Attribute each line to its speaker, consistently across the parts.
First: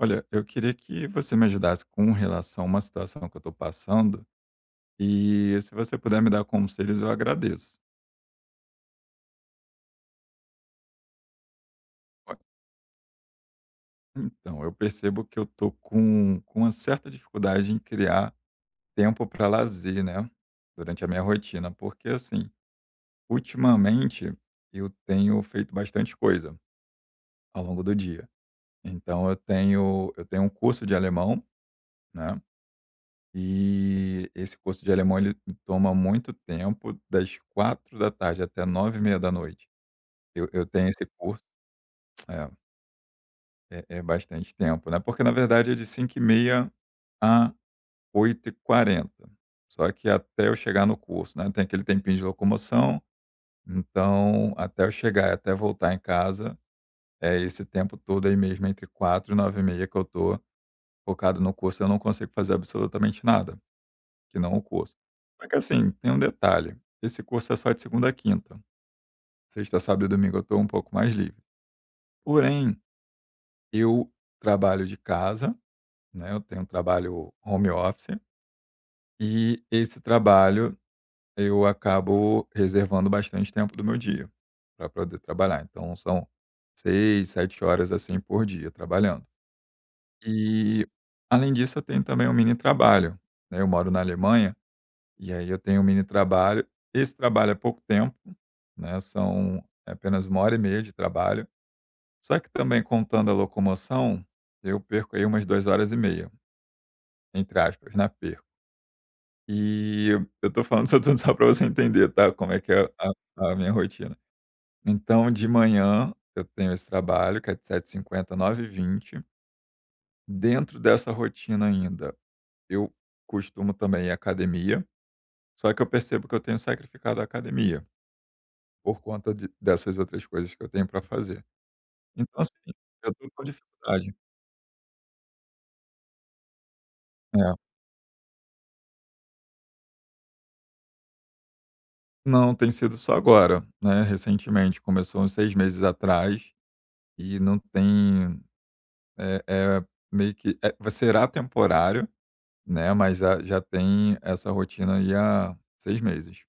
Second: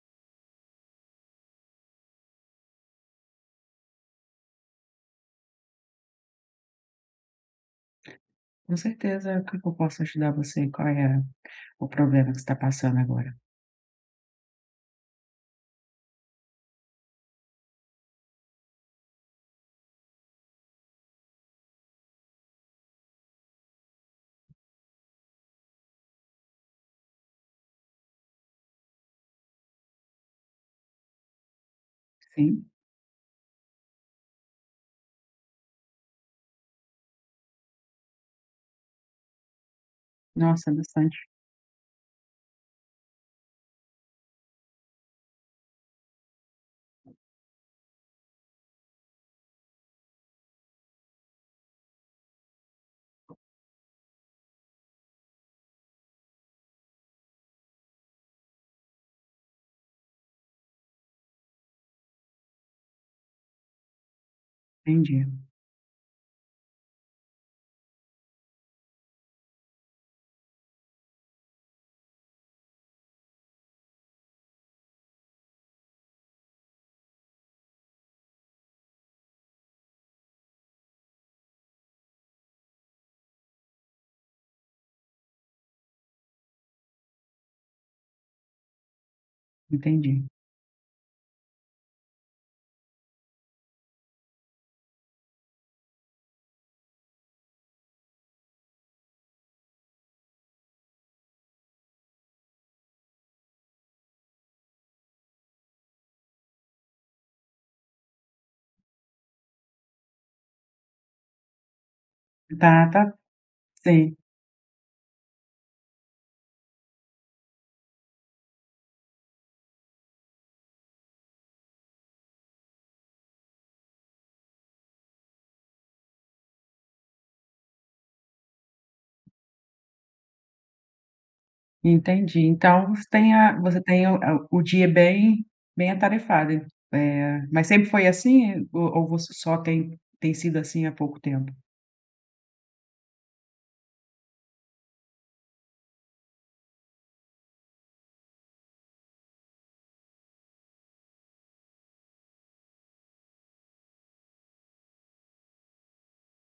Speaker 1: Olha, eu queria que você me ajudasse com relação a uma situação que eu tô passando, e se você puder me dar conselhos eu agradeço.
Speaker 2: Com certeza. O que que eu posso ajudar você e qual é o problema
Speaker 1: Olha
Speaker 2: que você tá passando agora?
Speaker 1: Então, eu percebo que eu estou com com uma certa dificuldade em criar tempo pra lazer, né, durante a minha rotina, porque, assim, ultimamente eu tenho feito bastante coisa ao longo do dia, então eu tenho eu tenho um curso de alemão, né,
Speaker 2: Sim.
Speaker 1: e esse curso de alemão ele toma muito tempo das 16h até 21:30 eu eu
Speaker 2: Nossa,
Speaker 1: tenho esse
Speaker 2: bastante.
Speaker 1: curso. É. É é bastante tempo, né, porque na verdade é de 17h30 a 20h40, só que até eu chegar no curso, né, tem aquele tempinho de locomoção, então, até eu chegar, até voltar em casa, é esse tempo todo aí mesmo entre 16h00 e 21h30 e meia que eu tô focado no curso e eu não consigo fazer absolutamente nada, que não o curso.
Speaker 2: Entendi.
Speaker 1: Só que assim, tem um detalhe, esse curso é só de segunda a quinta. Sexta, sábado e domingo eu tô um pouco mais livre. Porém, eu trabalho de casa, né, eu tenho um trabalho home office, e esse trabalho eu acabo reservando bastante tempo do meu dia pra poder trabalhar. Então são 6, 7, horas, assim, por dia trabalhando.
Speaker 2: Entendi.
Speaker 1: E, além disso, eu tenho também um mini trabalho, né, eu moro na Alemanha, e aí eu tenho um mini trabalho, esse trabalho é pouco tempo, né, são é apenas 1 hora e meia de trabalho. Só que também contando a locomoção, eu perco aí umas 2, horas e meia entre aspas, né, "perco". E, eu estou falando isso tudo só pra você entender, tá, como é que é
Speaker 2: Tá tá
Speaker 1: a a minha rotina.
Speaker 2: Sim.
Speaker 1: Então de manhã eu tenho esse trabalho que é de 7h50 a 9h20. Dentro dessa rotina ainda, eu costumo também ir à academia, só que eu percebo que eu tenho sacrificado à academia por conta de dessas outras coisas que eu tenho pra fazer.
Speaker 2: Entendi.
Speaker 1: Então, assim,
Speaker 2: Então você
Speaker 1: eu tô
Speaker 2: tem
Speaker 1: com
Speaker 2: a você tem
Speaker 1: dificuldade.
Speaker 2: o o dia bem bem atarefada, eh,
Speaker 1: É.
Speaker 2: mas sempre foi assim ou ou você só tem tem sido, assim, há pouco tempo?
Speaker 1: Não tem sido só agora, né, recentemente começou uns 6 meses atrás, e não tem, é é meio que é será temporário, né, mas a já já tem essa rotina aí há 6 meses.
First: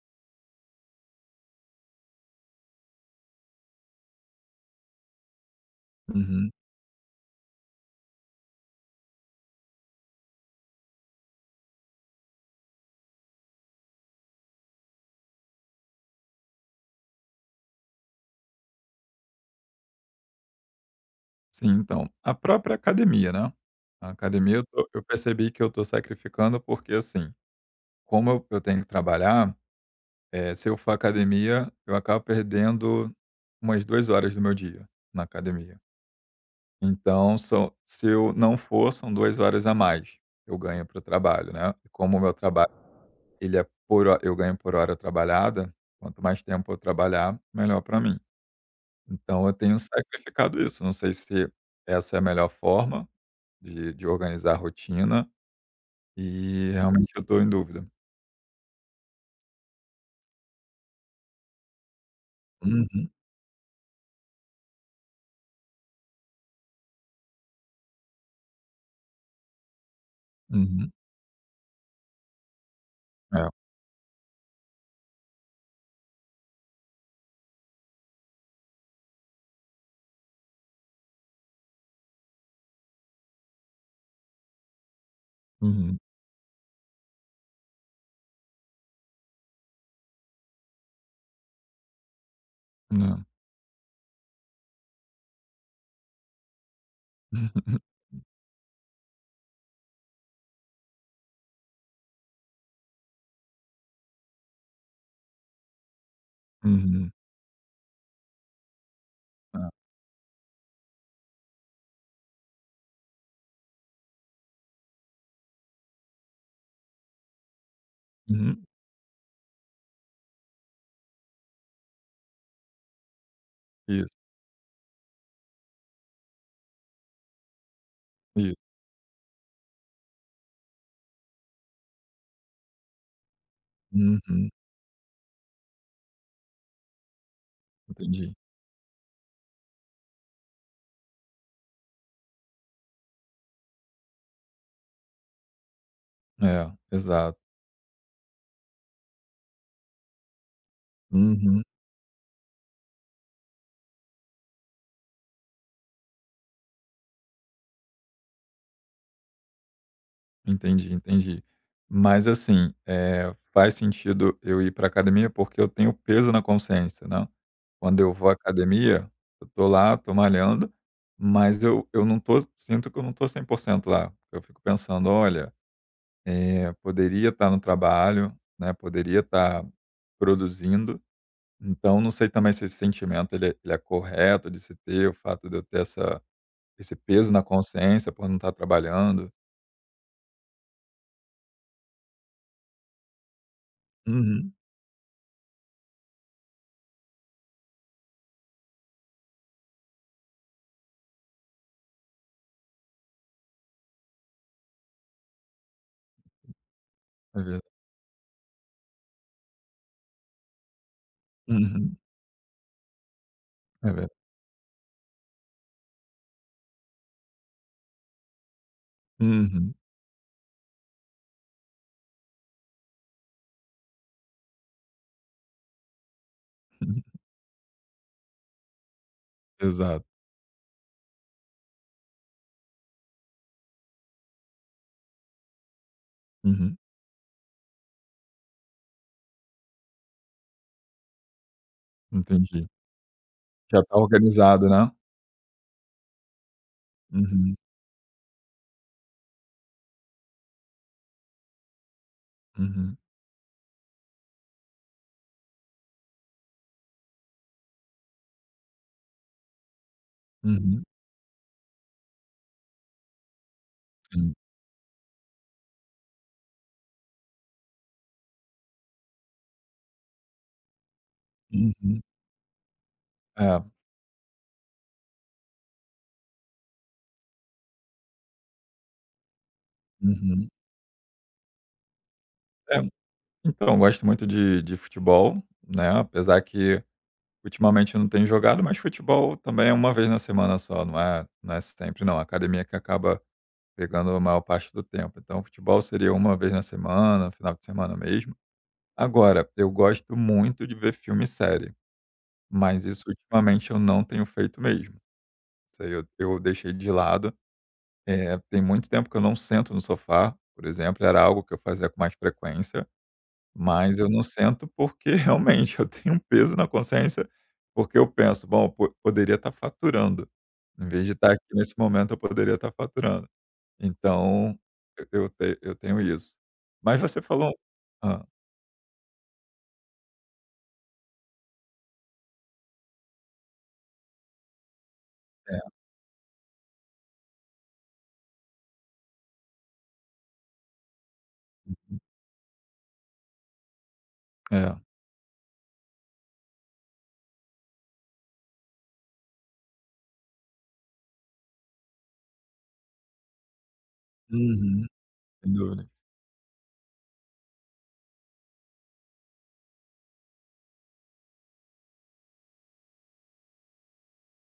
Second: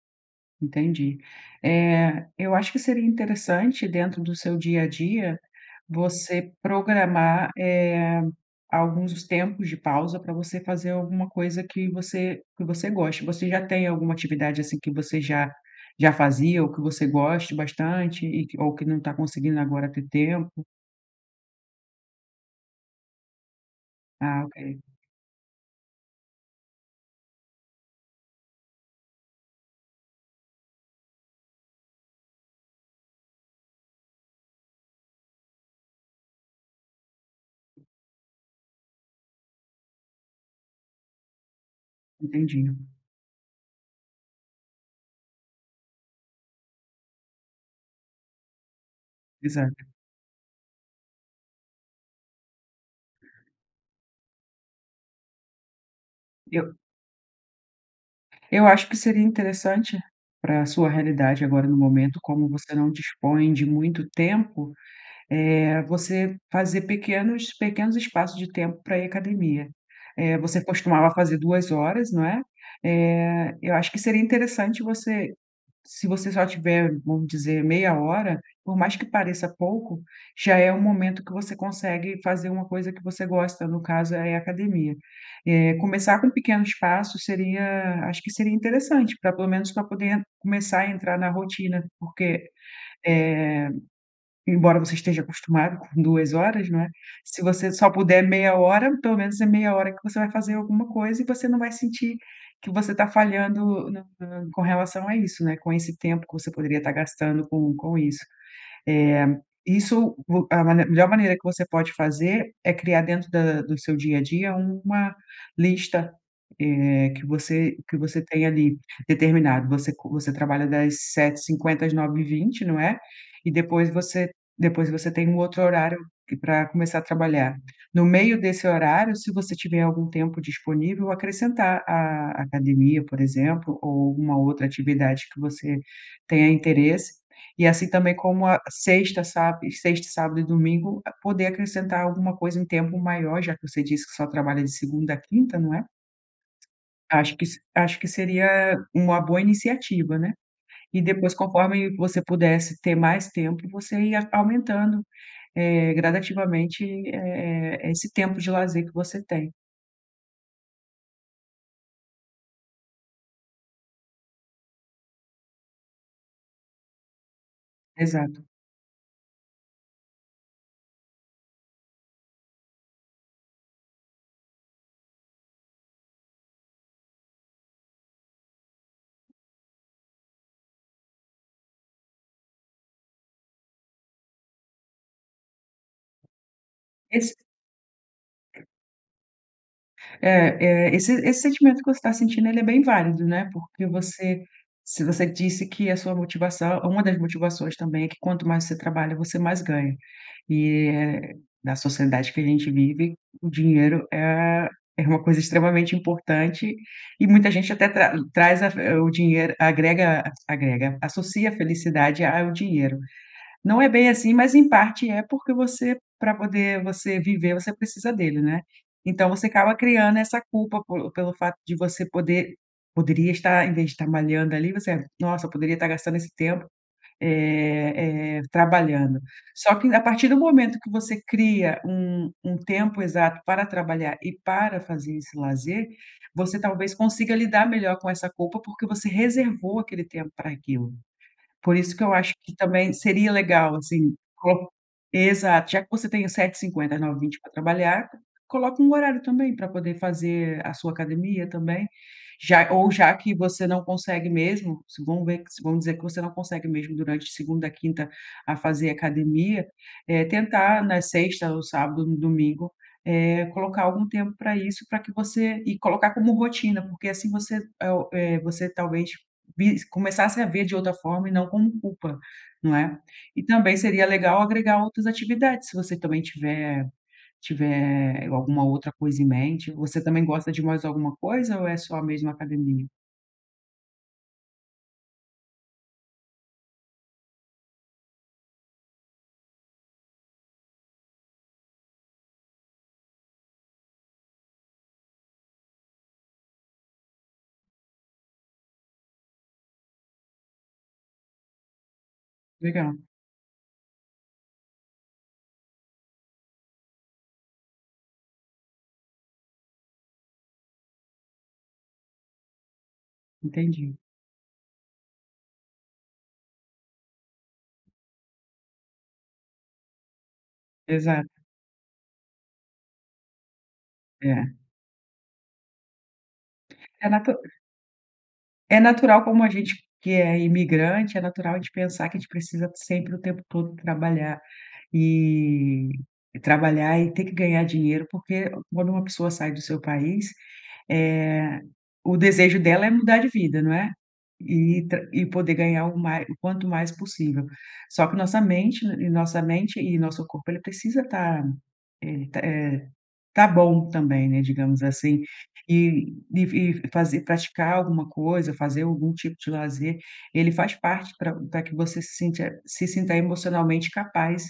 Speaker 2: Entendi, eh, eu acho que seria interessante dentro do seu dia a dia
Speaker 1: Uhum.
Speaker 2: você programar, eh, alguns tempos de pausa para você fazer alguma coisa que você que você goste, você já tem alguma atividade, assim, que você já já fazia o que você goste bastante e que ou que não tá conseguindo agora ter tempo?
Speaker 1: Sim. Então, a própria academia, né, a
Speaker 2: Ah
Speaker 1: academia
Speaker 2: ok.
Speaker 1: eu eu percebi que eu tô sacrificando, porque, assim, como eu eu tenho que trabalhar, eh, se eu for à academia, eu acabo perdendo umas 2 horas do meu dia na academia. Então são se eu não for são 2 horas a mais, eu ganho pro trabalho, né, como o meu trabalho,
Speaker 2: Entendi.
Speaker 1: ele é por hor eu ganho por hora trabalhada, quanto mais tempo eu trabalhar melhor pra mim. Então eu tenho
Speaker 2: Exato.
Speaker 1: sacrificado isso não sei se essa é a melhor forma, de de organizar rotina, e
Speaker 2: Eu
Speaker 1: realmente eu estou em dúvida.
Speaker 2: Eu acho que seria interessante para sua realidade, agora no momento, como você não
Speaker 1: Uhum.
Speaker 2: dispõe de muito tempo, eh, você fazer pequenos pequenos espaços de tempo para ir academia. Eh, você
Speaker 1: Uhum.
Speaker 2: costumava fazer 2 horas, não é?
Speaker 1: É.
Speaker 2: Eh, eu acho que seria interessante você se você só tiver, vamos dizer meia hora, por mais que pareça pouco, já é o momento que você consegue fazer uma coisa que você gosta, no caso aí é academia. Eh,
Speaker 1: Uhum.
Speaker 2: começar com pequenos passos seria acho que seria interessante para pelo menos pra poder começar a entrar na rotina. Porque,
Speaker 1: Hã.
Speaker 2: eh, embora você esteja acostumado com 2 horas, não é? Se
Speaker 1: Hum.
Speaker 2: você
Speaker 1: Uhum.
Speaker 2: só
Speaker 1: Hum.
Speaker 2: puder meia hora, pelo menos é meia hora que você vai fazer alguma coisa e você não vai sentir que você tá falhando não tá com relação a isso, né, com esse tempo que você poderia tá
Speaker 1: Uhum.
Speaker 2: gastando com com isso. É,
Speaker 1: É.
Speaker 2: isso vo é a manem é a melhor maneira que você pode fazer, é criar dentro da do seu dia a dia, uma lista, eh, que você que você tenha
Speaker 1: Hum.
Speaker 2: ali, determinado. Você co você trabalha das 7h50 às 9h20, não é? E depois
Speaker 1: Isso.
Speaker 2: você depois você tem um outro horário que pra começar a trabalhar. No meio
Speaker 1: Isso.
Speaker 2: desse horário, se você tiver algum tempo disponível, acrescentar a academia, por exemplo, ou uma
Speaker 1: Uhum.
Speaker 2: outra atividade que você tenha interesse. E assim também,
Speaker 1: Entendi.
Speaker 2: como a sexta, sáb sexta e sábado e domingo, poder acrescentar alguma coisa, um tempo maior, já que você disse que só trabalha de segunda à quinta, não é?
Speaker 1: É,
Speaker 2: Acho
Speaker 1: exato.
Speaker 2: que se acho que seria uma boa iniciativa, né? E depois
Speaker 1: Uhum.
Speaker 2: conforme você pudesse ter mais tempo, você ia aumentando, eh, gradativamente, eh eh eh, esse tempo de lazer que você tem.
Speaker 1: Entendi, entendi. Mas, assim, eh, faz sentido eu ir pra academia, porque eu tenho peso na consciência, né, quando eu vou à
Speaker 2: Exato.
Speaker 1: academia, eu tô lá, tô malhando, mas eu eu não estou sinto que eu não estou 100% lá. Eu fico pensando: "Olha, eh, poderia estar no trabalho, né, poderia estar produzindo." Então, não sei também se esse sentimento ele é ele é correto de se ter, o fato de eu ter essa esse peso
Speaker 2: Iss
Speaker 1: na consciência por não estar trabalhando.
Speaker 2: É é. Esse esse sentimento que você está sentindo ele é bem válido, né, porque você
Speaker 1: Uhum.
Speaker 2: se você disse que a sua motivação uma das motivações também é que quanto mais você trabalha, você mais ganha e eh, na sociedade que a gente vive, o dinheiro é é uma coisa extremamente importante, e
Speaker 1: É
Speaker 2: muita
Speaker 1: ver
Speaker 2: gente até tra traz a fe o dinheiro agrega agrega associa a
Speaker 1: Uhum.
Speaker 2: felicidade a ao dinheiro. Não é
Speaker 1: É
Speaker 2: bem
Speaker 1: ver
Speaker 2: assim mas, em parte, é, porque você pra poder, você, viver, você precisa dele, não é? Então você
Speaker 1: Uhum.
Speaker 2: acaba criando essa culpa, por pelo fato de você poder poderia estar, ao invés de, malhando, ali, você: "Nossa, eu poderia estar gastando esse tempo,
Speaker 1: [unintelligible]
Speaker 2: eh eh, trabalhando." Só que, a
Speaker 1: Exato.
Speaker 2: partir do momento que você cria um um tempo exato para trabalhar e para fazer esse lazer, você
Speaker 1: Uhum.
Speaker 2: talvez consiga lidar melhor com essa culpa, porque você reservou aquele tempo para aquilo, por isso que eu acho que
Speaker 1: Entendi.
Speaker 2: também seria legal,
Speaker 1: Já está
Speaker 2: assim,
Speaker 1: organizado,
Speaker 2: co
Speaker 1: né?
Speaker 2: exato. Já que você tem os 7h50 às 9h20 pra
Speaker 1: Uhum.
Speaker 2: trabalhar, coloca um horário também pra poder fazer a sua academia também, já ou
Speaker 1: Uhum.
Speaker 2: já que você não consegue mesmo, se vamos ver, vamos dizer que você não consegue mesmo durante segunda a quinta a fazer academia, eh, tentar
Speaker 1: Uhum.
Speaker 2: na sexta ou sábado ou no domingo, eh, colocar algum
Speaker 1: Sim.
Speaker 2: tempo pra isso, pra que você e colocar como rotina porque assim você, é o eh, o você, talvez, vis começasse a ver de outra forma e não como
Speaker 1: Uhum.
Speaker 2: culpa, não é? E
Speaker 1: É.
Speaker 2: também seria legal agregar outras atividades se você também tiver tiver alguma outra coisa em mente. Você também
Speaker 1: Uhum.
Speaker 2: gosta de mais alguma coisa ou é só mesmo
Speaker 1: É.
Speaker 2: academia?
Speaker 1: Então, eu gosto muito de de futebol, né, apesar que, ultimamente, eu não tenho jogado, mas futebol também é 1 vez na semana só, não é não é sempre não, a academia que acaba pegando a maior parte do tempo, então, futebol seria 1 vez na semana, final de semana mesmo. Agora, eu gosto muito de ver filme e série, mas
Speaker 2: Legal.
Speaker 1: isso ultimamente eu não tenho feito mesmo. Isso aí eu eu deixei de lado. Eh, tem muito tempo que eu não sento no sofá, por exemplo, e era algo que eu fazia com mais frequência.
Speaker 2: Entendi.
Speaker 1: Mas eu não sento porque realmente eu tenho um peso na consciência, porque eu penso: "Bom, po poderia estar faturando, em vez de
Speaker 2: Exato.
Speaker 1: estar aqui nesse momento, eu poderia estar faturando". Então,
Speaker 2: É.
Speaker 1: e eu te eu tenho isso. Mas
Speaker 2: É
Speaker 1: você
Speaker 2: natu
Speaker 1: falou Hã.
Speaker 2: É natural, como a gente que é imigrante, é natural de pensar que a gente precisa sempre o tempo todo trabalhar.
Speaker 1: É.
Speaker 2: E trabalhar, e ter que ganhar dinheiro, porque quando uma pessoa sai do seu país, eh,
Speaker 1: Uhum.
Speaker 2: o desejo dela é mudar de vida, não é?
Speaker 1: É.
Speaker 2: E tam e poder ganhar o ma o quanto mais possível, só que nossa mente e e nossa mente e nosso corpo ele precisa estar, eh, e t eh, tá bom também, né, digamos
Speaker 1: Uhum,
Speaker 2: assim,
Speaker 1: sem dúvida.
Speaker 2: e e e fazer praticar alguma coisa, fazer algum tipo de lazer, ele faz parte pra pra que você se sinta se sinta emocionalmente capaz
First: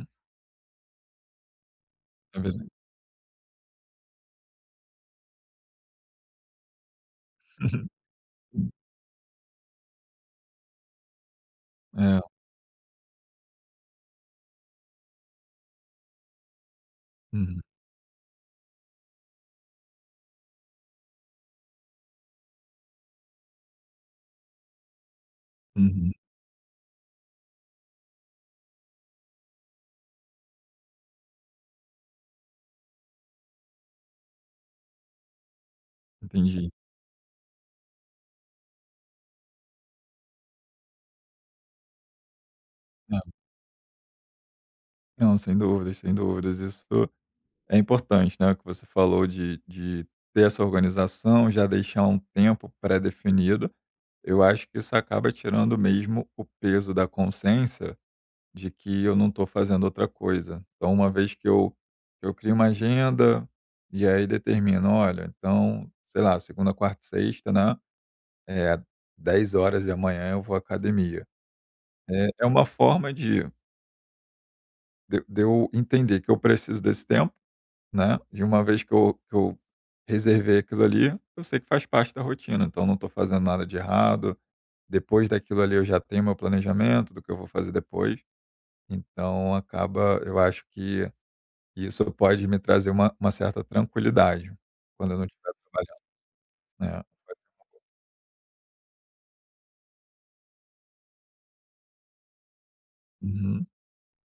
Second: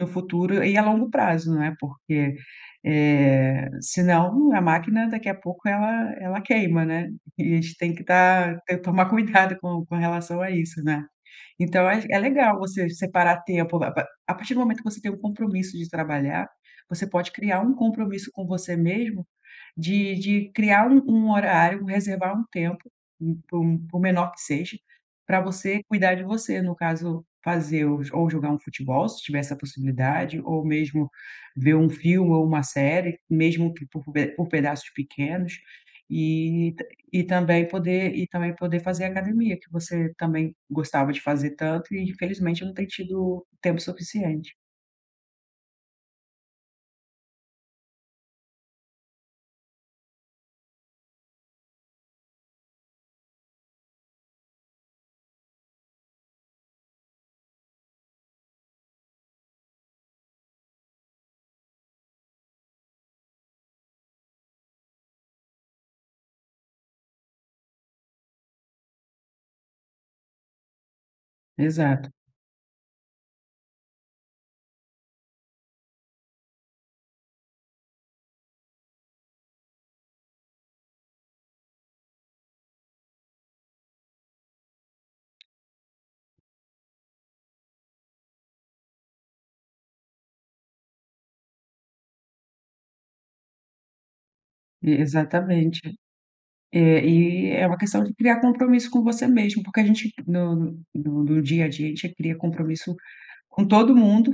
Speaker 2: no futuro, e a longo prazo, né, porque,
Speaker 1: É verdade.
Speaker 2: eh, senão a máquina daqui a pouco ela ela queima, né, e a gente
Speaker 1: Uhum.
Speaker 2: tem que estar
Speaker 1: Hum.
Speaker 2: te tomar cuidado com com relação a isso, né. Então ach é é
Speaker 1: É.
Speaker 2: legal você separar tempo, a pa a partir do momento que você tem o compromisso de trabalhar, você pode
Speaker 1: Uhum.
Speaker 2: criar um compromisso com você mesmo, de de criar um um horário, reservar um tempo, por por por menor que seja, pra você
Speaker 1: Uhum.
Speaker 2: cuidar de você, no caso fazer ou ou jogar um futebol se tiver essa possibilidade, ou mesmo ver um filme ou uma série, mesmo que por pe por pedaços pequenos,
Speaker 1: Entendi.
Speaker 2: e t e também poder e também poder fazer academia, que você também gostava de fazer tanto e infelizmente não tem
Speaker 1: É.
Speaker 2: tido tempo suficiente.
Speaker 1: Não, sem dúvidas, sem dúvidas, isso é importante, né, o que você falou de de ter essa organização, já deixar um tempo predefinido, eu acho que isso acaba tirando mesmo o peso da consciência de que eu não estou fazendo outra coisa. Então uma vez que eu eu crio uma agenda, e aí determino: "Olha, então, sei lá, segunda, quarta e sexta, né, eh, 10h eu vou à academia".
Speaker 2: Exato.
Speaker 1: Eh, é uma forma de De de eu entender que eu preciso desse tempo, né, de uma vez que eu que eu reservei aquilo ali, eu sei que faz parte da rotina, então não estou fazendo nada de errado. Depois daquilo ali, eu já tenho o meu planejamento do que eu vou fazer depois. Então acaba eu acho que isso pode me trazer uma uma certa tranquilidade,
Speaker 2: E
Speaker 1: quando eu não estiver
Speaker 2: exatamente.
Speaker 1: trabalhando, né
Speaker 2: Eh, e é uma
Speaker 1: [unintelligible]
Speaker 2: questão de criar compromisso com você mesmo porque a gente no no no dia a dia, a gente cria compromisso com
Speaker 1: Uhum.
Speaker 2: todo mundo,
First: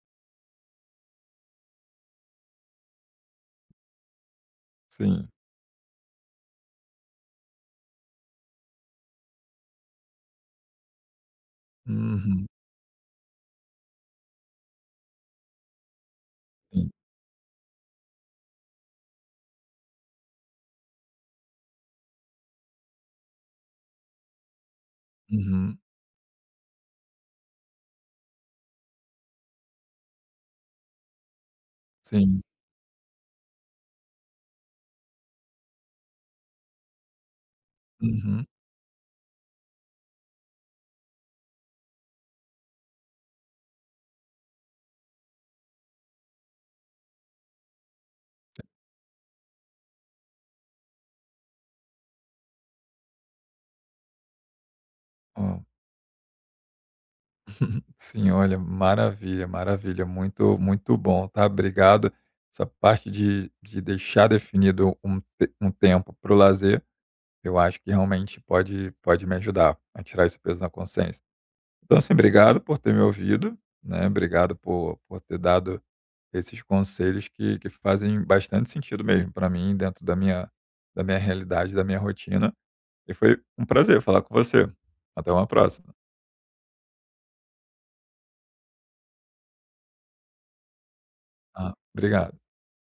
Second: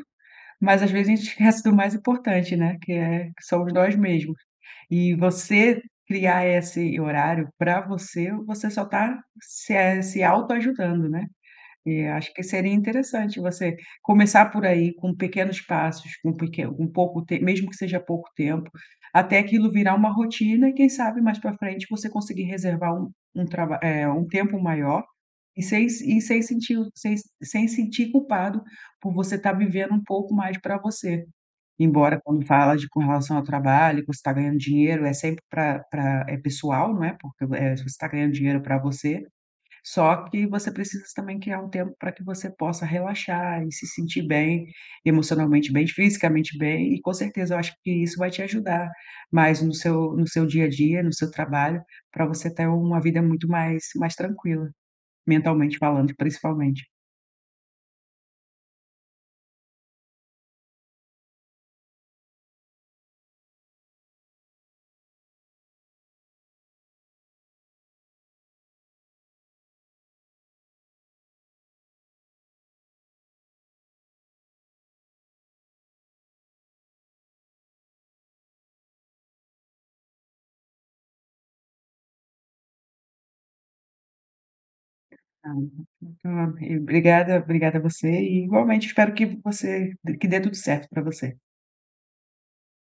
Speaker 2: mas às vezes a gente esquece do mais importante, né, que é que somos nós mesmos. E
Speaker 1: Sim.
Speaker 2: você criar esse horário para você, você só está se é se autoajudando, né? E acho que
Speaker 1: Uhum.
Speaker 2: seria interessante você começar por aí com pequenos passos, com peque com
Speaker 1: Sim.
Speaker 2: pouco t mesmo que seja pouco tempo até aquilo virar uma rotina e quem sabe, mais para frente, você conseguir reservar um um trab eh, um tempo maior e
Speaker 1: Uhum.
Speaker 2: sem se e sem sentir o sem sem sentir culpado por você estar vivendo um pouco mais para você. Embora
Speaker 1: Sim.
Speaker 2: quando fala de com relação ao trabalho, que você tá ganhando dinheiro é sempre para para é pessoal, não é? Porque o eh, você está ganhando
Speaker 1: Uhum.
Speaker 2: dinheiro para você, só que você precisa também criar um tempo para que você possa relaxar e se sentir bem, emocionalmente bem, fisicamente bem. E com certeza eu acho que isso vai te ajudar, mais no seu no seu dia a dia, no seu trabalho, para você ter uma vida muito mais mais tranquila,
Speaker 1: Hã.
Speaker 2: mentalmente falando, principalmente.
Speaker 1: Sim, olha, maravilha, maravilha, muito, muito bom, tá? Obrigado. Essa parte de de deixar definido um t um tempo para o lazer, eu acho que realmente pode pode me ajudar a tirar esse peso na consciência. Então, assim, obrigado por ter me ouvido, né, obrigado por por ter dado esses conselhos que que fazem bastante sentido mesmo para mim dentro da minha da minha realidade, da minha rotina. E foi um prazer falar com você. Até uma
Speaker 2: [unintelligible]
Speaker 1: próxima.
Speaker 2: Obrigada, obrigada você e, igualmente, espero que você que dê tudo certo para você.
Speaker 1: Ah, obrigado.